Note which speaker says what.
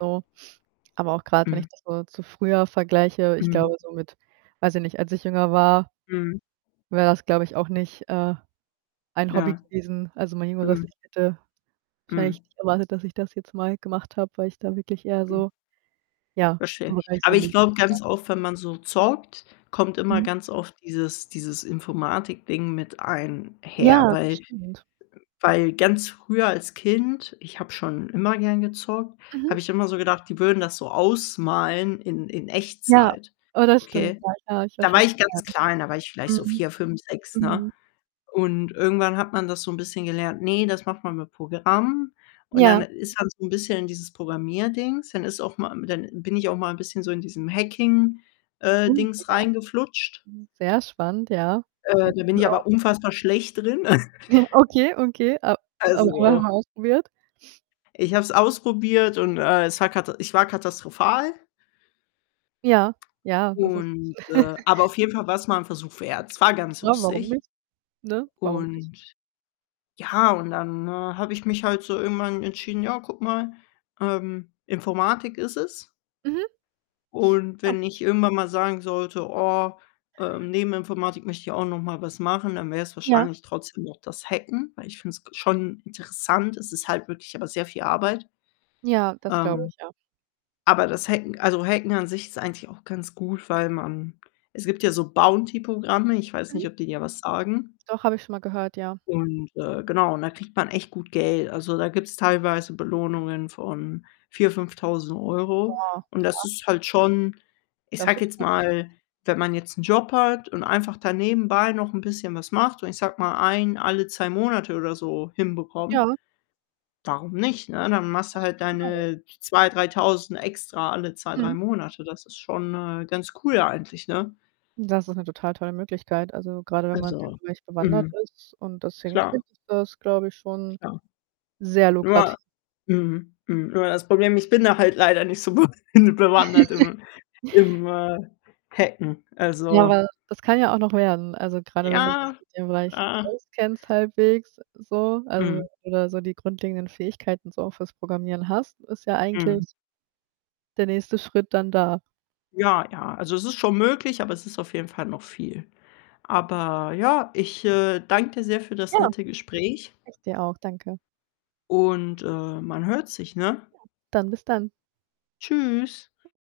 Speaker 1: So. Aber auch grad, wenn
Speaker 2: Mhm.
Speaker 1: ich das so zu früher vergleiche, ich
Speaker 2: Mhm.
Speaker 1: glaube so mit weiß ich nicht, als ich jünger war
Speaker 2: Mhm.
Speaker 1: wäre es, glaube ich, auch nicht, äh, ein Hobby
Speaker 2: Ja.
Speaker 1: gewesen also, mein jüngeres
Speaker 2: Mhm.
Speaker 1: Ich hätte wahrscheinlich
Speaker 2: Mhm.
Speaker 1: nicht erwartet, dass ich das jetzt mal gemacht habe, weil ich da wirklich eher
Speaker 2: Mhm.
Speaker 1: so, ja.
Speaker 2: Verstehe ich. Aber ich glaube
Speaker 1: [unintelligible]
Speaker 2: ganz oft, wenn man so zockt, kommt immer
Speaker 1: Mhm.
Speaker 2: ganz oft dieses dieses Informatikding mit einher.
Speaker 1: Ja, das
Speaker 2: Weil
Speaker 1: stimmt.
Speaker 2: weil ganz früher als Kind ich habe schon immer gern gezockt,
Speaker 1: Mhm.
Speaker 2: habe ich immer so gedacht, die würden das so ausmalen in in
Speaker 1: Ja,
Speaker 2: Echtzeit,
Speaker 1: oh, das stimmt,
Speaker 2: okay?
Speaker 1: ja, [unintelligible] ich weiß
Speaker 2: Da
Speaker 1: schon,
Speaker 2: war
Speaker 1: [unintelligible]
Speaker 2: ich
Speaker 1: die
Speaker 2: ganz
Speaker 1: sagen.
Speaker 2: klein, da war ich vielleicht so
Speaker 1: Mhm.
Speaker 2: 4, 5, 6, ne?
Speaker 1: Mhm.
Speaker 2: Und irgendwann hat man das so 'n bisschen gelernt: „Ne, das macht man mit Programmen.“ Und dann
Speaker 1: Ja.
Speaker 2: ist man so 'n bisschen in dieses Programmierdings. Dann ist auch mal dann bin ich auch mal 'n bisschen so in diesem Hacking äh,
Speaker 1: [unintelligible]
Speaker 2: Dings reingeflutscht.
Speaker 1: Hm, sehr spannend, ja.
Speaker 2: Äh,
Speaker 1: Sieht.
Speaker 2: da bin ich
Speaker 1: [unintelligible]
Speaker 2: aber unfassbar schlecht drin.
Speaker 1: Okay, okay, a a aber [unintelligible]
Speaker 2: Also
Speaker 1: ausprobiert.
Speaker 2: ich habe es ausprobiert und, äh, es war kata ich war katastrophal.
Speaker 1: Ja, ja, das ist
Speaker 2: Und äh, aber auf jeden Fall war's mal 'n Versuch wert. Es war ganz
Speaker 1: Ja, warum
Speaker 2: lustig.
Speaker 1: nicht? Ne, warum nicht?
Speaker 2: Und ja, und dann, äh, habe ich mich halt so irgendwann entschieden: „Ja, guck mal, ähm, Informatik ist es.“
Speaker 1: Mhm.
Speaker 2: Und
Speaker 1: Ja.
Speaker 2: wenn ich irgendwann mal sagen sollte: „Oh, ähm, neben Informatik möchte ich auch noch mal was machen“, dann wäre es
Speaker 1: Ja.
Speaker 2: wahrscheinlich trotzdem noch das Hacken, weil ich finde es ge schon interessant. Es ist halt wirklich aber sehr viel Arbeit.
Speaker 1: Ja, das glaube
Speaker 2: Ähm,
Speaker 1: ich, ja.
Speaker 2: aber das Hacken also, Hacken an sich ist eigentlich auch ganz gut, weil man es gibt ja so Bounty-Programme, ich weiß nicht,
Speaker 1: Mhm.
Speaker 2: ob die dir was sagen.
Speaker 1: Doch, habe ich schon mal gehört, ja.
Speaker 2: Und äh, genau, und da kriegt man echt gut Geld. Also, da gibt's teilweise Belohnungen von 4- 5.000 €
Speaker 1: Boah,
Speaker 2: und das
Speaker 1: kra
Speaker 2: ist halt schon ich
Speaker 1: Das
Speaker 2: sage
Speaker 1: ist
Speaker 2: jetzt
Speaker 1: gut, das [unintelligible]
Speaker 2: mal, wenn man jetzt 'n Job hat und einfach da nebenbei noch 'n bisschen was macht, und ich sage mal, 1 alle 2 Monate oder so hinbekommt,
Speaker 1: Ja.
Speaker 2: warum nicht, ne? Dann machst du halt
Speaker 1: [unintelligible]
Speaker 2: deine 2- 3.000 extra alle 2, 3
Speaker 1: Mhm.
Speaker 2: Monate. Das ist schon, äh, ganz cool eigentlich, ne?
Speaker 1: Das ist 'ne total tolle Möglichkeit. Also, grade wenn man in
Speaker 2: Also,
Speaker 1: dem Bereich bewandert
Speaker 2: mhm.
Speaker 1: ist und das
Speaker 2: Klar.
Speaker 1: hinkriegt, ist das, glaube ich, schon
Speaker 2: Klar.
Speaker 1: sehr lukrati
Speaker 2: Nur mhm, mhm. Nur das Problem, ich bin da halt leider nicht so be hin bewandert im im, äh, Hacken.
Speaker 1: Ja,
Speaker 2: Also
Speaker 1: aber das kann ja auch noch werden. Also, grade wenn das
Speaker 2: Ja.
Speaker 1: mit dem Bereich auskennst halbwegs so, also
Speaker 2: Mhm.
Speaker 1: oder so die grundlegenden Fähigkeiten so auch fürs Programmieren hast, ist ja
Speaker 2: Mhm.
Speaker 1: eigentlich der nächste Schritt dann da.
Speaker 2: Ja, ja, also, es ist schon möglich, aber es ist auf jeden Fall noch viel. Aber ja, ich, äh, danke dir sehr für das
Speaker 1: Ja,
Speaker 2: nette Gespräch
Speaker 1: ich dir auch, danke.
Speaker 2: und, äh, man hört sich, ne?
Speaker 1: Ja, dann bis dann.
Speaker 2: Tschüss.